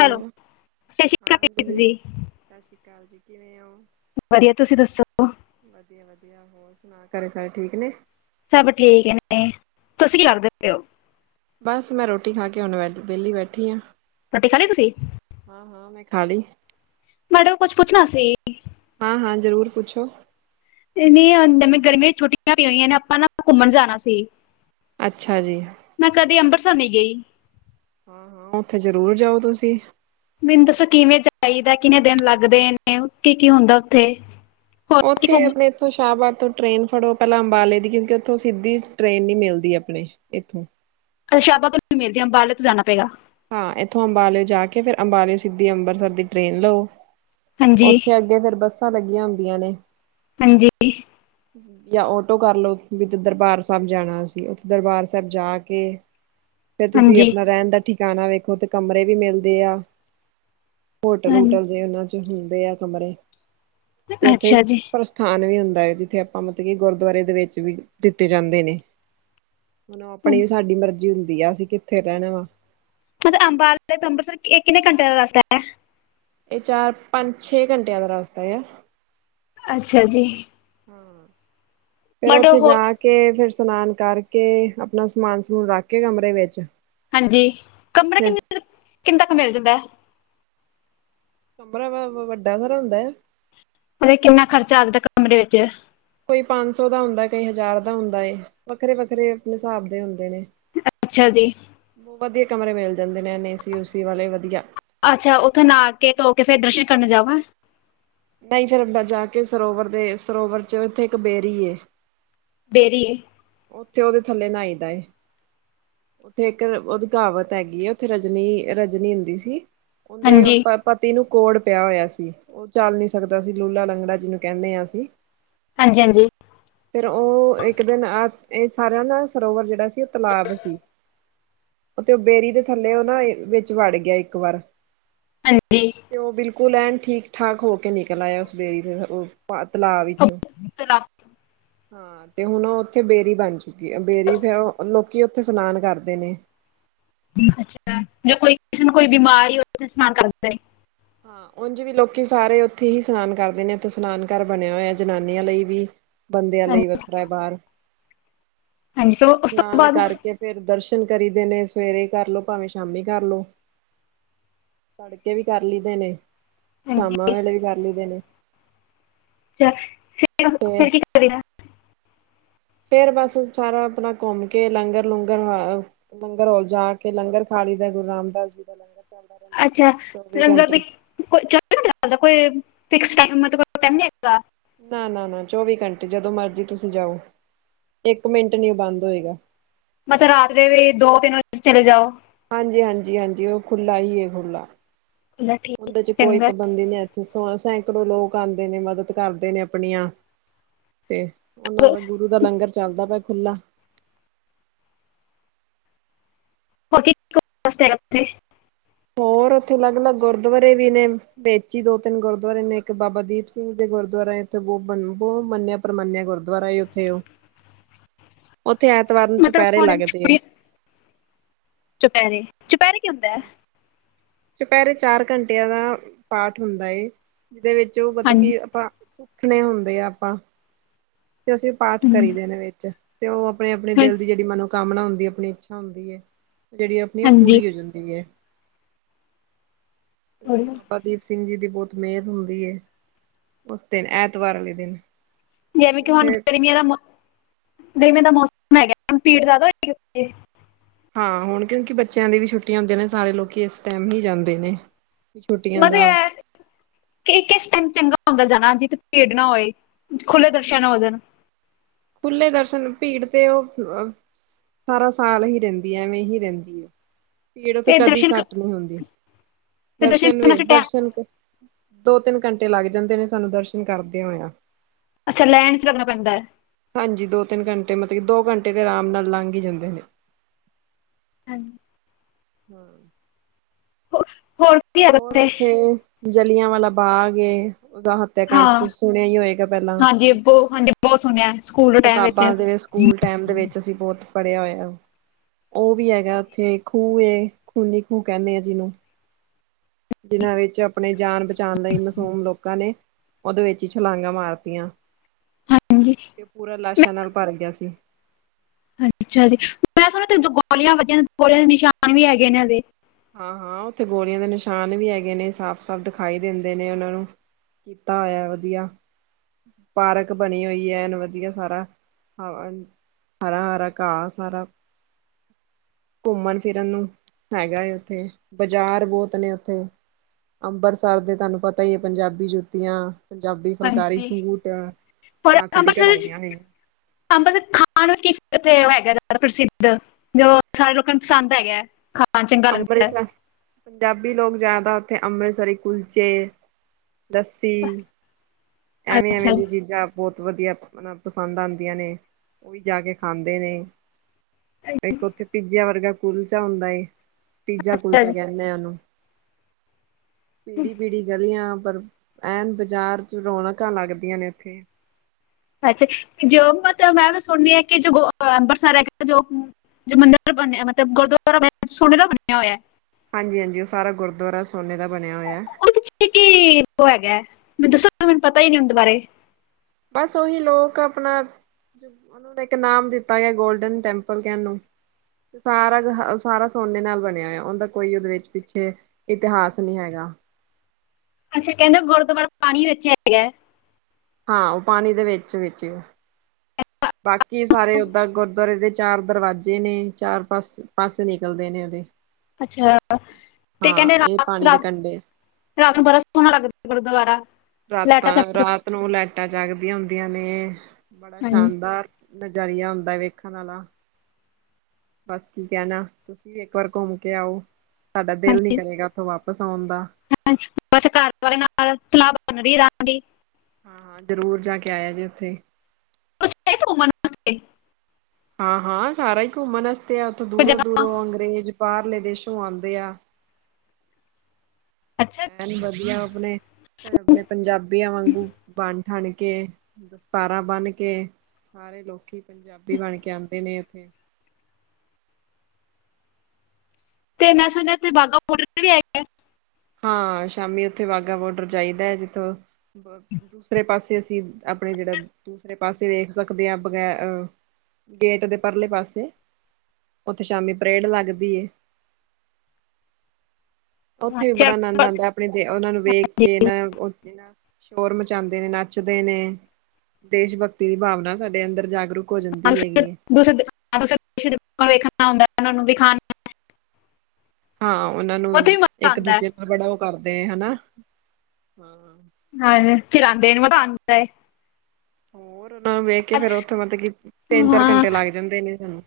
Hello ਹਾਂ ਪ੍ਰੀਤ ਅੰਜਲੀ ਜੀ [unintelligible] ਪਰ ਇਹ ਤੁਸੀਂ ਦੱਸੋ ਕਰ ਸਰ ਠੀਕ ਨੇ ਸਭ ਠੀਕ-ਤੁਸੀਂ ਲੱਗਦੇ ਪਏ ਹੋ ਬਸ ਮੈਂ ਰੋਟੀ ਖਾ ਕੇ ਉਹਨੂੰ ਪਹਿਲੀ ਬੈਠੀ ਆ ਰੋਟੀ ਖਾ ਲਈ ਤੁਸੀਂ [unintelligible] ਖਾ ਲਈ ਮਗਰ ਕੁਝ ਪੁੱਛਣਾ ਸੀ ਹਾਂ ਹਾਂ ਜਰੂਰ ਪੁੱਛੋ ਆਪਾਂ ਨਾ ਘੁੰਮਣ ਜਾਣਾ ਸੀ ਅੱਛਾ ਜੀ ਮੈਂ ਕਦੇ ਅੰਮ੍ਰਿਤਸਰ ਨਹੀਂ ਗਈ ਉਥੇ ਜਰੂਰ ਜਾਓ ਤੁਸੀਂ ਮੈਨੂੰ ਦੱਸੋ ਕਿਵੇਂ ਚਾਹੀਦਾ ਕਿੰਨੇ ਦਿਨ ਲੱਗਦੇ ਨੇ ਕੀ ਕੀ ਹੁੰਦਾ ਉਥੇ ਉਥੇ ਆਪਣੇ ਪੁਸ਼ਾਵਾ ਟਰੇਨ ਫੜੋ ਪਹਿਲਾਂ ਅੰਬਾਲੇ ਦੀ ਕਿਉਂਕਿ ਤੁਸੀਂ ਦੀ ਟ੍ਰੇਨ ਨਹੀਂ ਮਿਲਦੀ ਆਪਣੇ ਇਥੋਂ ਸ਼ਾਬਾਸ ਮਿਲ ਗਿਆ ਬਾਲ ਤੇ ਜਾਣਾ ਪਏਗਾ ਹਾਂ ਇਥੋਂ ਅੰਬਾਲੇ ਜਾ ਕੇ ਫਿਰ ਅੰਬਾਲੇ ਸਿੱਧੀ ਅੰਬਰਸਰ ਦੀ ਟ੍ਰੇਨ ਲਓ ਹਾਂਜੀ ਉਥੇ ਅੱਗੇ ਫਿਰ ਬੱਸਾਂ ਲੱਗੀਆਂ [unintelligible] ਨੇ ਹਾਂਜੀ ਜਾ ਆਟੋ ਕਰ ਲਓ ਵੀ ਜਿੱਧਰ ਬਾਹਰ ਸਭ ਜਾਣਾ ਸੀ ਉਸ ਦਰਬਾਰ ਸਾਹਿਬ ਜਾ ਕੇ ਤੇ ਤੁਸੀਂ ਹਾਂਜੀ ਆਪਣਾ ਰਹਿਣ ਦਾ ਠੀਕ ਨਾ ਵੇਖੋ ਤੇ ਕਮਰੇ ਵੀ ਮਿਲਦੇ ਆ ਹੋਟਲ ਹਾਂਜੀ ਹੋਟਲ ਸੀ ਇਹ ਹੁੰਦੇ ਆ ਕਮਰੇ ਤੇ ਉਥੇ ਅੱਛਾ ਜੀ ਪ੍ਰਸਥਾਨ ਵੀ ਤੇ ਆਪਾਂ ਮਤਲਬ ਕੀ ਗੁਰਦੁਆਰੇ ਦੇ ਵਿੱਚ ਵੀ ਦਿੱਤੇ ਜਾਂਦੇ ਨੇ ਆਪਣੇ ਸਾਡੀ ਮਰਜੀ ਬੀ ਅਸੀਂ ਕਿੱਥੇ ਰਹਿਣਾ ਵਾ [unintelligible] ਅੰਬਾਲਾ ਤੇ ਅੰਮ੍ਰਿਤਸਰ ਤੋਂ ਕਿੰਨੇ ਚਿਰ ਦਾ ਰਸਤਾ ਇਹ ਚਾਰ ਪੰਜ ਛੇ ਘੰਟਿਆਂ ਦਾ ਰਾਸਤਾ ਆ- ਅੱਛਾ ਜੀ। ਫੇਿਰ ਬਟ ਉੱਥੇ ਉਹ ਜਾ ਕੇ ਫਿਰ ਇਸ਼ਨਾਨ ਕਰਕੇ ਆਪਣਾ ਸਮਾਨ ਸਮੂਨ ਰੱਖ ਕੇ ਕਮਰੇ ਵਿੱਚ। ਹਾਂਜੀ ਕਮਰਾ ਫਿਰ ਕਿੰਨੇ ਤ ਕਿੰਨੇ ਤੱਕ ਮਿਲ ਜਾਂਦਾ ਹੈ। ਕਮਰਾ ਵੱਡਾ ਸਾਰਾ ਹੁੰਦਾ ਉਹ ਕਿੰਨਾ ਖਰਚਾ ਅੱਜ ਦਾ ਕਮਰੇ ਵਿੱਚ। ਕੋਈ ਪੰਜ ਸੌ ਦਾ ਹੁੰਦਾ ਕਈ ਹਜ਼ਾਰ ਦਾ ਹੁੰਦਾ ਏ ਵੱਖਰੇ ਵੱਖਰੇ ਆਪਣੇ ਹਿਸਾਬ ਦੇ ਹੁੰਦੇ ਨੇ ਅੱਛਾ ਜੀ ਬਹੁਤ ਵਧੀਆ ਕਮਰੇ ਮਿਲ ਜਾਂਦੇ ਨੇ ਐਨ ਏਸੀ ਉਸੀ ਵਾਲੇ ਵਧੀਆ। ਅੱਛਾ ਉੱਥੇ ਨਾਹਾ ਕੇ ਧੋ ਕੇ ਫੇਿਰ ਦਰਸ਼ਨ ਕਰਨ ਜਾਵ। ਨਹੀਂ ਫੇਿਰ ਅੰਡ ਜਾ ਕੇ ਸਰੋਵਰ ਦੇ ਸਰੋਵਰ ਚ ਇੱਥੇ ਇੱਕ ਬੇਰੀ ਬੇਰੀਏ ਉੱਥੇ ਉਹਦੇ ਥੱਲੇ ਨਹਾਈ ਦਾ ਉੱਥੇ ਇੱਕ ਉਹਦੀ ਕਾਵਤ ਹੈਗੀ। ਉੱਥੇ ਰਜਨੀ, ਰਜਨੀ ਹੁੰਦੀ ਸੀ। ਉਹਦੇ ਹਾਂਜੀ ਪਤੀ ਨੂੰ ਕੋੜ ਪਿਆ ਹੋਇਆ ਸੀ ਉਹ ਚੱਲ ਨੀ ਸਕਦਾ ਸੀ ਲੂਲਾ ਲੰਗੜਾ ਜਿਹਨੂੰ ਕਹਿੰਦੇ ਹਾਂ ਅਸੀਂ। ਹਾਂਜੀ ਹਾਂਜੀ ਫਿਰ ਉਹ ਇੱਕ ਦਿਨ ਇਹ ਸਾਰਿਆਂ ਦਾ ਸਰੋਵਰ ਜਿਹੜਾ ਸੀ ਉਹ ਤਲਾਬ ਸੀ ਤੇ ਉਹ ਬੇਰੀ ਦੇ ਥੱਲੇ ਉਹ ਨਾ ਵਿੱਚ ਵੜ ਗਿਆ ਇੱਕ ਵਾਰ ਹਾਂਜੀ। ਕੋ ਲੈਣ ਠੀਕ, ਠਾਕ ਹੋ ਕੇ ਨਿਕਲ ਆਇਆ ਉਸ ਬੇਰੀ ਉਹ ਤਲਾਅ ਉਹ ਵਿੱਚੋਂ। ਤਲਾਬ ਤੋਂ। ਹਾਂ ਤੇ ਹੁਣ ਉੱਥੇ ਬੇਰੀ ਬਣ ਚੁੱਕੀ ਬੇਰੀ ਫੇਿਰ ਲੋਕੀ ਉੱਥੇ ਸਸ਼ਨਾਨ ਕਰਦੇ ਨੇ। ਅੱਛਾ ਜਾਂ ਕੋਈ ਕਿਸੇ ਨੂੰ ਕੋਈ ਬਿਮਾਰ ਹੀ ਹੋਥੇ ਇਸ਼ਨਾਨ ਕਰਦਾ। ਹਾਂ ਉਂਝ ਵੀ ਲੋਕੀ ਸਾਰੇ ਉੱਥੇ ਹੀ ਇਸ਼ਨਾਨ ਕਰਦੇ ਨੇ ਉੱਥੇ ਸਸ਼ਨਾਨ ਘਰ ਬਣਿਆ ਹੋਇਆ ਜਨਾਨੀਆਂ ਲਈ ਵੀ ਬੰਦਿਆਂ ਹਾਂਜੀ ਲਈ ਵੱਖਰਾ ਬਾਹਰ। ਹਾਂਜੀ। ਫਿਰ ਉਸ ਤੋਂ ਬਾਅਦ ਦਸ਼ਨ ਕਰੀ ਦੇ ਨੇ ਸਵੇਰੇ ਕਰ ਲਓ ਭਾਵੇਂ ਸ਼ਾਮੀ ਕਰਲਓ ਤੜਕੇ ਵੀ ਕਰ ਲਈਦੇ ਨੇ। ਹਾਂਜੀ ਸ਼ਾਮਾਂ ਵੇਲੇ ਵੀ ਕਰ ਲਈਦੇ ਨੇ। [unintelligible] ਤੇ ਫਿਰ ਕੀ ਕਰੀ ਫੇਰ ਬਸ ਸਾਰਾ ਆਪਣਾ ਘੁੰਮ ਕੇ ਲੰਗਰ, ਲੂੰਗਰ ਲੰਗਰਲ ਜਾ ਕੇ ਲੰਗਰ ਖੀ ਦਾ ਗੁਰੂ ਰਾਮਦਾਸ ਜੀ ਦਾ ਲੰਗਰ ਚੱਲਦਾ ਰਹਿੰਦਾ ਅੱਛਾ ਚੌਵੀ ਲੰਗਰ ਦੇ ਘੰਟੇ ਚ ਮਤਲਬ ਕੋਈ--ਫਿਕਸ ਟਮ ਮਤਲਬ ਕੋਈ ਟਾਈਮ ਨਹੀਂ ਹੈਏਗਾ। ਨਾ, ਨਾ, ਨਾ। ਚੌਵੀ ਘੰਟੇ ਜਦੋਂ ਮਰਜ਼ੀ ਤੁਸੀਂ ਜਾਓ ਇੱਕ ਮਿੰਟ ਨੀ ਉਹ ਬੰਦ ਹੋਏਗਾ। ਮਤਲਬ ਰਾਤ ਦੇ ਵੀ ਦੋ, ਤਿੰਨ ਵਜੇ ਚਲੇ ਜਾਓ। ਹਾਂਜੀ, ਹਾਂਜੀ, ਹਾਂਜੀ। ਉਹ ਖੁੱਲਾ ਹੀ ਖੁਲਾ। ਚਲੋ ਠੀਕ ਉਹਦੇ ਚ ਕੋਈ ਚੰਗਾ ਪਾਬੰਦੀ ਨਹੀਂ ਇੱਥੇ। ਸੈਂਕੜੋ ਲੋਕ ਆਉਂਦੇ ਨੇ ਮਦਦ ਕਰਦੇ ਨੇ ਆਪਣੀਆਂ। ਤੇ ਉਹਨਾਂ ਦਾ ਗੁਰੂ ਦਾ ਲੰਗਰ ਚੱਲਦਾ ਪਿਆ, ਖੁਲਾ [inaudible] ਉਥੇ ਹੋਰ ਉੱਥੇ ਅਲੱਗ-ਅਲੱਗ ਗੁਰਦੁਆਰੇ ਵੀ ਨੇ ਵਿੱਚ ਹੀ ਦੋ ਤਿੰਨ ਗੁਰਦੁਆਰੇ ਨੇ ਇੱਕ ਬਾਬਾ ਦੀਪ ਸਿੰਘ ਦੇ ਗੁਰਦੁਆਰਾ ਐ। ਉਥੇ ਬਹੁ ਬਹੁਤ ਮੰਨਿਆ ਪ੍ਰਮੰਨਿਆ ਗੁਰਦੁਆਰਾ ਐ ਉੱਥੇ ਉਹ। ਉੱਥੇ ਐਤਵਾਰ ਨੂੰ ਮਤਲਬ ਚੁਪਹਿਰੇ ਉਹ ਲੱਗਦੇ ਆ ਛੁੱਟੀ ਚੁਪਹਿਰੇ ਚੁਪਹਿਰੇ ਕੀ ਹੁੰਦਾ ਐ? ਚੁਪਹਿਰੇ ਚਾਰ ਘੰਟਿਆਂ ਦਾ ਪਾਠ ਹੁੰਦਾ ਐ। ਜਿਹਦੇ ਵਿੱਚ ਉਹ ਮਤਲਬ ਹਾਂਜੀ ਕਿ ਆਪਾਂ ਰੱਖਣੇ ਹੁੰਦੇ ਆ ਆਪਾਂ। ਤੇ ਅਸੀਂ ਪਾਠ ਕਰੀ ਹਾਂਜੀ, ਦੇ ਨੇ ਵਿੱਚ। ਤੇ ਉਹ ਆਪਣੇ-ਆਪਣੇ ਹਾਂ- ਦਿਲ ਦੀ ਜਿਹੜੀ ਮਨੋ ਕਾਮਨਾ ਹੁੰਦੀ ਐ ਆਪਣੀ ਇੱਛਾ ਹੁੰਦੀ ਐ। ਜਿਹੜੀ ਆਪਣੀ ਹਾਂਜੀ ਪੂਰੀ ਹੋ ਜਾਂਦੀ ਐ। ਤੇ ਉੱਥੇ ਬਾਬਾ ਦੀਪ ਸਿੰਘ ਜੀ ਦੀ ਬਹੁਤ ਮਿਹਰ ਹੁੰਦੀ ਐ, ਉਸ ਦਿਨ ਐਤਵਾਰ ਵਾਲੇ ਦਿਨ। ਜਿਵੇਂ ਕਿ ਹੁਣ ਉੱਥੇ ਗਰਮੀਆਂ ਦਾ ਗਰਮੀਆਂ ਦਾ ਮੌਸਮ ਮੈਂ ਕਿਹਾ ਭੀੜ ਜ਼ਿਆਦਾ ਹੋਏਗੀ ਉੱਥੇ? ਹਾਂ ਹੁਣ ਕਿਉਂਕਿ ਬੱਚਿਆਂ ਦੀ ਵੀ ਛੁੱਟੀਆਂ ਹੁੰਦੀਆਂ ਨੇ। ਸਾਰੇ ਲੋਕੀ ਇਸ ਟਾਈਮ ਹੀ ਜਾਂਦੇ ਨੇ। ਛੁੱਟੀਆਂ ਮਤਲਬ ਦਾ ਹੈ ਕਿ ਕਿਸ ਟਾਈਮ ਚੰਗਾ ਹੁੰਦਾ ਜਾਣਾ ਜਿੱਥੇ ਭੀੜ ਨਾ ਹੋਏ ਖੁੱਲ੍ਹੇ ਦਰਸ਼ਨ ਹੋ ਜਾਣ। ਖੁੱਲ੍ਹੇ ਦਰਸ਼ਨ ਭੀੜ ਤੇ ਉਹ ਸਾਰਾ ਸਾਲ ਹੀ ਰਹਿੰਦੀ ਹੈ, ਐਵੇਂ ਹੀ ਰਹਿੰਦੀ ਹੈ। ਭੀੜ ਉੱਥੇ ਤੇ ਕਦੀ ਦਰਸ਼ਨ ਕ- ਘੱਟ ਨਹੀਂ ਹੁੰਦੀ ਤੇ ਦਰਸ਼ਨ ਕਰਨ ਵਾਸਤੇ ਟਾਈਮ ਦਰਸ਼ਨ ਦੋ ਤਿੰਨ ਘੰਟੇ ਲੱਗ ਜਾਂਦੇ ਨੇ ਸਾਨੂੰ ਦਰਸ਼ਨ ਕਰਦੇ ਹੋਇਆ। ਅੱਛਾ ਲੈਣ ਚ ਲੱਗਣਾ ਪੈਂਦਾ ਐ। ਹਾਂਜੀ ਦੋ ਤਿੰਨ ਘੰਟੇ ਮਤਲਬ ਕਿ ਦੋ ਘੰਟੇ ਤੇ ਆਰਾਮ ਨਾਲ ਲੰਘ ਹੀ ਜਾਂਦੇ ਨੇ। ਹਾਂਜੀ। ਹੂੰ, ਹੋਰ ਕੀ [unintelligible] ਜਲ੍ਹਿਆਂ ਵਾਲਾ ਬਾਗ ਏ। ਉਹਦਾ ਹੱਤਿਆਕਾਂਡ ਤੇ ਹਾਂ ਤੁਸੀਂ ਸੁਣਿਆ ਹੀ ਹੋਏਗਾ ਪਹਿਲਾਂ ਹਾਂਜੀ ਬਹੁਤ ਹਾਂਜੀ ਬਹੁਤ ਸੁਣਿਆ ਹੈ ਸਕੂਲ ਦੇ ਟਾਈਮ ਵਿੱਚ ਕਿਤਾਬਾਂ ਦੇ ਸਕੂਲ ਟਾਈਮ ਦੇ ਵਿੱਚ ਅਸੀਂ ਬਹੁਤ ਪੜਿਆ ਹੋਇਆ। ਉਹ ਵੀ ਹੈਗਾ ਉੱਥੇ ਖੂਹ ਐ, ਖੂਨੀ ਖੂਹ ਕਹਿੰਦੇ ਆ ਜਿਹਨੂੰ। ਜਿਨਾਂ ਵਿੱਚ ਆਪਣੇ ਜਾਨ ਬਚਾਉਣ ਲਈ ਮਾਸੂਮ ਲੋਕਾਂ ਨੇ ਉਹਦੇ ਵਿੱਚ ਹੀ ਛਲਾਂਘਾਂ ਮਾਰਤੀਆਂ। ਤੇ ਪੂਰਾ ਹਾਂਜੀ-ਹਾਂਜੀ ਲਾਸ਼ਾਂ ਨਾਲ ਭਰ ਗਿਆ ਸੀ ਅੱਛਾ ਜੀ ਮੈਂ ਸੁਣਿਆ ਗੋਲੀਆਂ ਵੱਜੀਆਂ ਗੋਲੀਆਂ ਦੇ ਨਿਸ਼ਾਨ ਵੀ ਹੈਗੇ ਨੇ ਅਜੇ। ਹਾਂ ਹਾਂ, ਉੱਥੇ ਗੋਲੀਆਂ ਦੇ ਨਿਸ਼ਾਨ ਵੀ ਹੈਗੇ ਨੇ ਸਾਫ਼-ਸਾਫ਼ ਦਿਖਾਈ ਦਿੰਦੇ ਨੇ ਉਹਨਾਂ ਨੂੰ ਕੀਤਾ ਹੋਇਆ ਵਧੀਆ ਪਾਰਕ ਬਣੀ ਹੋਈ ਹੈ ਨਾ। ਵਧੀਆ ਸਾਰਾ ਹਰਾ-ਹਰਾ ਘਾਹ ਸਾਰਾ ਘੁੰਮਣ ਫਿਰਨ ਨੂੰ ਹੈਗਾ ਹੈ। ਤੇ ਬਾਜ਼ਾਰ ਬਹੁਤ ਨੇ ਉੱਥੇ। ਅੰਬਰਸਰ ਦੇ ਤੁਹਾਨੂੰ ਪਤਾ ਹੀ ਹੈ ਪੰਜਾਬੀ ਜੁੱਤੀਆਂ ਪੰਜਾਬੀ ਫੁਲਕਾਰੀ ਹਾਂਜੀ। ਸੂਟ ਹੋਰ ਹੱਥ ਦੀ ਅੰਬਰਸਰ, ਕਢਾਈਆਂ ਨੇ ਅੰਬਰਸਰ ਖਾਣ ਜ਼ਿਆਦਾ ਪ੍ਰਸਿੱਧ ਜੋ ਸਾਰੇ ਲੋਕਾਂ ਨੂੰ ਪਸੰਦ ਹੈਗਾ ਹੈ। ਖਾਣ ਚੰਗਾ ਲੱਗਦਾ ਅੰਮ੍ਰਿਤਸਰ ਪੰਜਾਬੀ ਲੋਕ ਜ਼ਿਆਦਾ ਇੱਥੇ ਅੰਮ੍ਰਿਤਸਰੀ ਕੁਲਚੇ ਲੱਸੀ, ਐਵੇਂ ਅੱਛਾ ਐਵੇਂ ਜੀ, ਦੀਆਂ ਚੀਜ਼ਾਂ ਬਹੁਤ ਵਧੀਆ ਮੈਂ, ਪਸੰਦ ਆਉਂਦੀਆਂ ਨੇ ਉਹ ਵੀ ਜਾ ਕੇ ਖਾਂਦੇ ਨੇ, ਇੱਕ ਉੱਥੇ ਪੀਜ਼ਿਆ ਵਰਗਾ ਕੁਲਚਾ ਹੁੰਦਾ ਏ। ਪੀਜ਼ਾ ਅੱਛਾ ਕੁਲਚਾ ਜੀ ਕਹਿੰਦੇ ਆ ਉਹਨੂੰ। ਹਮ, ਪੀੜੀ ਪੀੜੀ ਗਲੀਆਂ ਪਰ ਐਨ ਬਾਜ਼ਾਰ ਚ ਰੌਣਕਾਂ ਲੱਗਦੀਆਂ ਨੇ ਉੱਥੇ। ਅੱਛਾ ਜੋ ਮਤਲਬ ਮੈਂ ਵੀ ਸੁਣਨੀ ਹਾਂ ਕਿ ਜੋ ਅੰਮ੍ਰਿਤਸਰ ਹੈਗਾ ਜੋ ਮੰਦਿਰ ਬਣਿਆ ਮਤਲਬ ਗੁਰਦੁਆਰਾ ਸੋਨੇ ਦਾ ਬਣਿਆ ਹੋਇਆ। ਹਾਂਜੀ। ਹਾਂਜੀ। ਉਹ ਸਾਰਾ ਗੁਰਦੁਆਰਾ ਸੋਨੇ ਦਾ ਬਣਿਆ ਹੋਇਆ। ਉਹਦੇ ਪਿੱਛੇ ਕੀ ਉਹ ਹੈਗਾ ਮੈਨੂੰ ਦੱਸੋ। ਮੈਨੂੰ ਪਤਾ ਹੀ ਨੀ ਉਹਦੇ ਬਾਰੇ। ਬਸ ਉਹੀ ਲੋਕ ਆਪਣਾ ਉਹਨਾਂ ਦਾ ਇੱਕ ਨਾਮ ਦਿੱਤਾ ਗਿਆ ਗੋਲਡਨ ਟੈਂਪਲ ਕਹਿਨ ਨੂੰ ਸਾਰਾ ਸਾਰਾ ਸੋਨੇ ਨਾਲ ਬਣਿਆ ਹੋਇਆ ਉਹਦਾ ਕੋਈ ਉਹਦੇ ਵਿੱਚ ਪਿੱਛੇ ਇਤਿਹਾਸ ਨਹੀਂ ਹੈਗਾ। ਅੱਛਾ। ਕਹਿੰਦੇ ਗੁਰ ਤੋਂ ਵਾਰ ਪਾਣੀ ਵਿੱਚ ਹੈਗਾ। ਹਾਂ ਉਹ ਪਾਣੀ ਦੇ ਵਿੱਚ- ਵਿੱਚ ਐ। ਬਾਕੀ ਸਾਰੇ ਓਦਾਂ ਗੁਰਦੁਆਰੇ ਦੇ ਚਾਰ ਦਰਵਾਜ਼ੇ ਨੇ ਚਾਰ ਪਾਸ, ਪਾਸੇ ਨਿਕਲਦੇ ਨੇ ਉਹਦੇ ਅੱਛਾ ਤੇ ਹਾਂ ਕਹਿੰਦੇ ਇਹ ਰਾਤ, ਪਾਣੀ ਦੇ ਰਾਤ ਕੰਢੇ ਰਾਤ ਨੂੰ ਬੜਾ ਸੋਹਣਾ ਲੱਗਦਾ ਗੁਰਦੁਆਰਾ। ਲਾਈਟਾਂ ਰਾਤਾਂ ਚਮਕ ਰਾਤ ਨੂੰ ਲੈਟਾਂ ਜਾਗਦੀਆਂ ਹੁੰਦੀਆਂ। ਨੇ। ਬੜਾ ਹਾਂਜੀ ਸ਼ਾਨਦਾਰ ਲ ਜ਼ਰੀਆ ਹੁੰਦਾ ਵੇਖਣ ਵਾਲਾ ਬਸ ਕੀ ਕਹਿਣਾ। ਤੁਸੀਂ ਵੀ ਇੱਕ ਵਾਰ ਘੁੰਮ ਕੇ ਆਓ। ਤੁਹਾਡਾ ਦਿਲ ਨੀ ਹਾਂਜੀ ਕਰੇਗਾ, ਉੱਥੋਂ ਵਾਪਿਸ ਆਉਣ ਦਾ। ਹਾਂਜੀ। ਬਸ ਘਰ ਵਾਲੇ ਨਾਲ [inaudible] ਹਾਂ ਹਾਂ ਜ਼ਰੂਰ ਜਾ ਕੇ ਆਇਆ ਜੇ ਉੱਥੇ। ਕੁਛ ਹੈ ਘੁਮਾਣ ਵਾਸਤੇ? ਹਾਂ ਹਾਂ ਸਾਰਾ ਹੀ ਘੁੰਮਣ ਵਾਸਤੇ ਤੇ ਕੋਈ ਦੂਰੋਂ ਜਗ੍ਹਾ ਦੂਰੋਂ ਅੰਗਰੇਜ਼ ਬਾਹਰਲੇ ਦੇਸ਼ੋਂ ਆਉਂਦੇ ਆ। ਅੱਛਾ ਐ ਨੀ ਵਧੀਆ ਆਪਣੇ ਆਪਣੇ ਪੰਜਾਬੀਆਂ ਵਾਂਗੂ ਬਣ ਠਣ ਕੇ ਦਸਤਾਰਾਂ ਬੰਨ੍ਹ ਕੇ ਸਾਰੇ ਲੋਕੀ ਪੰਜਾਬੀ ਬਣ ਕੇ ਆਉਂਦੇ ਨੇ ਉੱਥੇ। ਤੇ ਮੈਂ ਸੁਣਿਆ ਸੀ ਬਾਘਾ ਬੋਡਰ ਤੇ ਵੀ ਹੈਗਾ? ਹਾਂ ਸ਼ਾਮੀ ਉੱਥੇ ਵਾਹਗਾ ਬੋਡਰ ਜਾਹੀਦਾ ਹੈ ਜਿੱਥੋਂ ਦੂਸਰੇ ਪਾਸੇ ਅਸੀਂ ਆਪਣੇ ਜਿਹੜਾ ਦੂਸਰੇ ਪਾਸੇ ਵੇਖ ਸਕਦੇ ਹਾਂ ਬਗੈ ਅਹ ਗੇਟ ਦੇ ਪਰਲੇ ਪਾਸੇ ਉੱਥੇ ਸ਼ਾਮੀ ਪਰੇਡ ਲੱਗਦੀ ਹੈ ਹਾਂ, ਉੱਥੇ ਬੜਾ ਚੜ੍ਹ- ਆਨੰਦ ਆਉਂਦਾ ਆਪਣੇ ਦੇ ਉਹਨਾਂ ਨੂੰ ਵੇਖ ਕੇ ਇਹ ਸ਼ੋਰ ਮਚਾਉਂਦੇ ਨੇ ਨੱਚਦੇ ਨੇ ਦੇਸ਼ ਭਗਤੀ ਦੀ ਭਾਵਨਾ ਸਾਡੇ ਅੰਦਰ ਜਾਗਰੂਕ, ਹੋ ਜਾਂਦੀ [unintelligible] ਹੁੰਦਾ ਹੈਗੀ ਹੈ, ਉਹ ਨੂੰ ਵੀ ਖਾਣਾ ਹਾਂ ਉਹਨਾਂ ਨੂੰ ਉੱਥੇ ਮਜ਼ਾ ਇੱਕ ਆਉਂਦਾ ਹੈ ਦੂਜੇ ਨਾਲ ਬੜਾ ਕਰਦੇ ਹਨਾ ਹਾਂ ਹਾਂ ਹਾਂ ਫਿਰ ਆਉਂਦੇ ਮਜਾ ਤਾਂ ਆਉਂਦਾ ਏ। ਹੋਰ ਉਹ ਨੂੰ ਵੇਖ ਕੇ ਫੇਰ ਉੱਥੇ ਮਤਲਬ ਕਿ ਤਿੰਨ ਚਾਰ ਹਾਂ ਘੰਟੇ ਲੱਗ ਜਾਂਦੇ ਨੇ ਸਾਨੂੰ।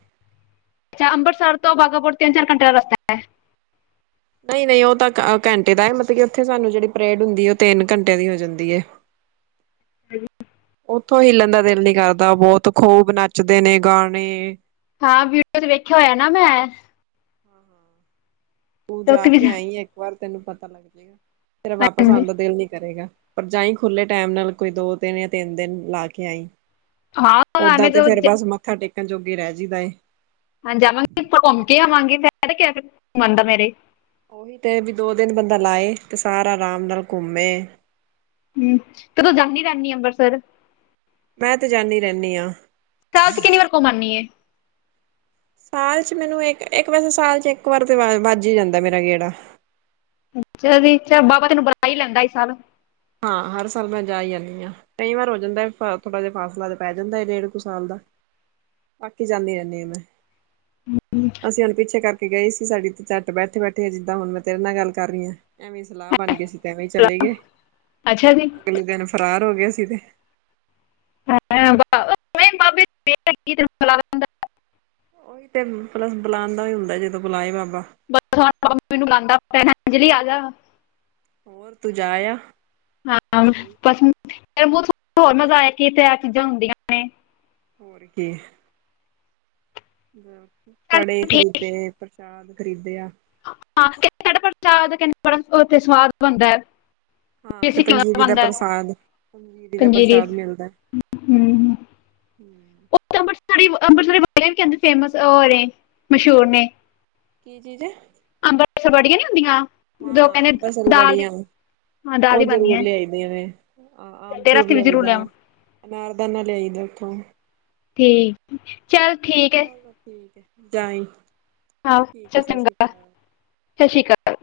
ਅੱਛਾ ਅੰਮ੍ਰਿਤਸਰ ਤੋਂ ਬਾਗਾਪੁਰ ਤਿੰਨ ਚਾਰ ਘੰਟੇ ਦਾ ਰਸਤਾ ਹੈ। ਨਹੀਂ ਨਹੀਂ ਉਹ ਤਾਂ ਘੰਟੇ ਦਾ ਮਤਲਬ ਕਿ ਉੱਥੇ ਸਾਨੂੰ ਜਿਹੜੀ ਪਰੇਡ ਹੁੰਦੀ ਉਹ ਤਿੰਨ ਘੰਟਿਆਂ ਦੀ ਹੋ ਜਾਂਦੀ ਹੈ। ੳਥੋ ਹੀਲਣ ਦਾ ਦਿਲ ਨੀ ਕਰਦਾ ਬਹੁਤ ਖੂਬ ਨੱਚਦੇ ਨੇ ਗਾਣੇ ਹਾਂ ਵੀਡੀਓ ਚ ਵੇਖਿਆ ਹੋਇਆ ਨਾ ਮੈਂ। ਹਾਂ ਹਾਂ ਤੂੰ ਤੇ ਜਾ ਉੱਥੇ ਵੀ ਕੇ ਹਾਂਜੀ ਆਈ ਆ ਇੱਕ ਵਾਰ, ਤੈਨੂੰ ਪਤਾ ਲੱਗ ਜਏਗਾ। ਫੇਰ ਵਾਪਸ ਆਉਣ ਦਾ ਹਾਂ ਦਿਲ ਨੀ ਕਰੇਗਾ। ਪਰ ਜਾਈ ਖੁੱਲੇ ਟਾਈਮ ਨਾਲ ਕੋਈ ਦੋ ਦਿਨ ਜਾਂ ਤਿੰਨ ਦਿਨ ਲਾ ਕੇ ਆਈ। ਹਾਂਂ ਤਾਂੲ [unintelligible] ਹਾਂ ਭਰਾ ਦੀ ਦੋਸਤ ਨੇ ਤਰਸਣ ਜੋਗੇ ਰਹਿ ਜਈਦਾ ਹੈ ਹਾਂ ਜਾ ਆਵਾਂਗੇ ਘੁੰਮ ਕੇ ਆਵਾਂਗੇ ਫਿਰ ਮੰਨਦਾ ਮੇਰੇ। ਉਹੀ ਤੇ ਵੀ ਦੋ ਦਿਨ ਬੰਦਾ ਲਾਏ ਤੇ ਸਾਰਾ ਆਰਾਮ ਨਾਲ ਘੁੰਮੇ, ਹਮ ਤੇ ਤੂੰ ਜਾਂਦੀ ਰਹਨੀ ਹੇ ਅੰਮਬਰਸਰ। ਮੈਂ ਤੇ ਜਾਂਦੀ ਰਹਿੰਦੀ ਹਾਂ ਸਾਲ ਚ ਕਿੰਨੀ ਵਾਰ ਕੁਮ ਆਨੀ ਹੈ। ਸਾਲ ਚ ਮੈਨੂੰ ਇੱਕ ਇੱਕ ਵੈਸੇ ਸਾਲ ਚ ਇੱਕ ਵਾਰ ਤੇ ਵ ਵਾਜੀ ਹੀ ਜਾਂਦਾ ਮੇਰਾ ਗੇੜਾ। ਅੱਛਾ ਜੀ ਅਛਾ ਬਾਬਾ ਤੈਨੂੰ ਬੁਲਾ ਹੀ ਲੈਂਦਾ ਹਰ ਸਾਲ। ਹਾਂ ਹਰ ਸਾਲ ਮੈਂ ਜਾ ਹੀ ਆਨੀ ਆ, ਕਈ ਵਾਰ ਹੋ ਜਾਂਦਾ ਥੋੜ੍ਹਾ ਜਿਹਾ ਫਾਸਲਾ ਤੇ ਪੈ ਜਾਂਦਾ ਏ, ਡੇਢ ਕੁ ਸਾਲ ਦਾ ਬਾਕੀ ਜਾਂਦੀ ਰਹਨੀ ਹਾਂ ਮੈਂ। ਅਸੀਂ ਹੁਣ ਪਿੱਛੇ ਕਰ ਗਈ ਸੀ ਸਾਡੀ ਤੇ ਝੱਟ ਬੈਠੇ ਬੈਠੇ ਜਿੱਦਾਂ ਹੁਣ ਮੈਂ ਤੇਰੇ ਨਾਲ ਗੱਲ ਕਰ ਰਹੀ ਹਾਂ, ਐਵੇਂ ਸਲਾਹ ਬਣ ਗਏ ਸੀ ਤੇ ਐਵੇਂ ਹੀ ਚਲੇ ਗਏ। ਅੱਛਾ ਜੀ ਅਗਲੇ ਦਿਨ ਫਰਾਰ ਹੋ ਗਏ। ਕਿਤੇ [unintelligible] [unintelligible] ਉਹੀ ਤੇ ਪਲੱਸ ਬੁਲਾਉਣ ਦਾ ਹੁੰਦਾ ਜਦੋਂ ਬੁਲਾਏ ਬਾਬਾ। ਪੈੰਜੀ ਆ ਜਾ। ਹੋਰ ਤੂੰ ਜਾਇਆ ਹਾਂ ਬਸ ਏ ਮੋਸਮ ਹੋਰ ਮਜ਼ਾ ਆਇਆ ਕਿ ਇਥੇ ਏ ਚੀਜ਼ਾਂ ਹੁੰਦੀਆਂ ਨੇ। ਹੋਰ ਕੀ ਚੱਲ ਕੜੇ ਖਰੀਦੇ, ਪ੍ਰਸ਼ਾਦ ਖਰੀਦੇ ਆ ਹਾ ਕੜਾਹ ਪ੍ਰਸ਼ਾਦ ਕਹਿੰਦੇ ਬੜਾ ਸਵਾਦ ਬਣਦਾ ਹੈ। ਹਾਂ ਤੇ ਦੇਸੀ ਕਿਉਂ ਪੰਜੀਰੀ ਦਾ ਬਣਦਾ ਹੈ ਪ੍ਰਸ਼ਾਦ ਪੰਜੀਰੀ ਦਾ ਪ੍ਰਸ਼ਾਦ ਮਿਲਦਾ, ਸਾਡੇ ਕਹਿੰਦੇ ਨੇ ਕਿ ਅੰਮ੍ਰਿਤਸਰ ਦੀਆਂ ਬੜੀਆਂ ਬਹੁਤ ਮਸ਼ਹੂਰ ਨੇ ਕੀ ਚੀਜ਼ ਅੰਮ੍ਰਿਤਸਰ ਦੀਆਂ ਬੜੀਆਂ ਨੀ ਹੁੰਦੀਆਂ। ਜੋ ਹਾਂ ਕਹਿੰਦੇ ਅੰਮ੍ਰਿਤਸਰ ਦੀਆਂ ਦਾਲ ਦੀ ਬੜੀਆਂ ਹਾਂ ਦਾਲ ਉਹ ਦੀ ਜ਼ਰੂਰ ਬਣਦੀਆਂ ਲਿਆਈ ਦੇਆਂ ਨੇ ਤੇਰਾ ਆਮਚੂਰ ਰਸਤੇ ਵੀ ਲਿਆਈ ਜ਼ਰੂਰ ਦਾ ਲਿਆਵਾਂ ਅਨਾਰਦਾਨਾ ਲਿਆਈ ਦਾ ਉੱਥੋਂ ਠੀਕ, ਚਲ ਠੀਕ ਚਲੋ ਠੀਕ ਹੈ। ਜਾਏ, ਹਾ ਚੰਗਾ ਸਤਿ ਸ੍ਰੀ ਅਕਾਲ,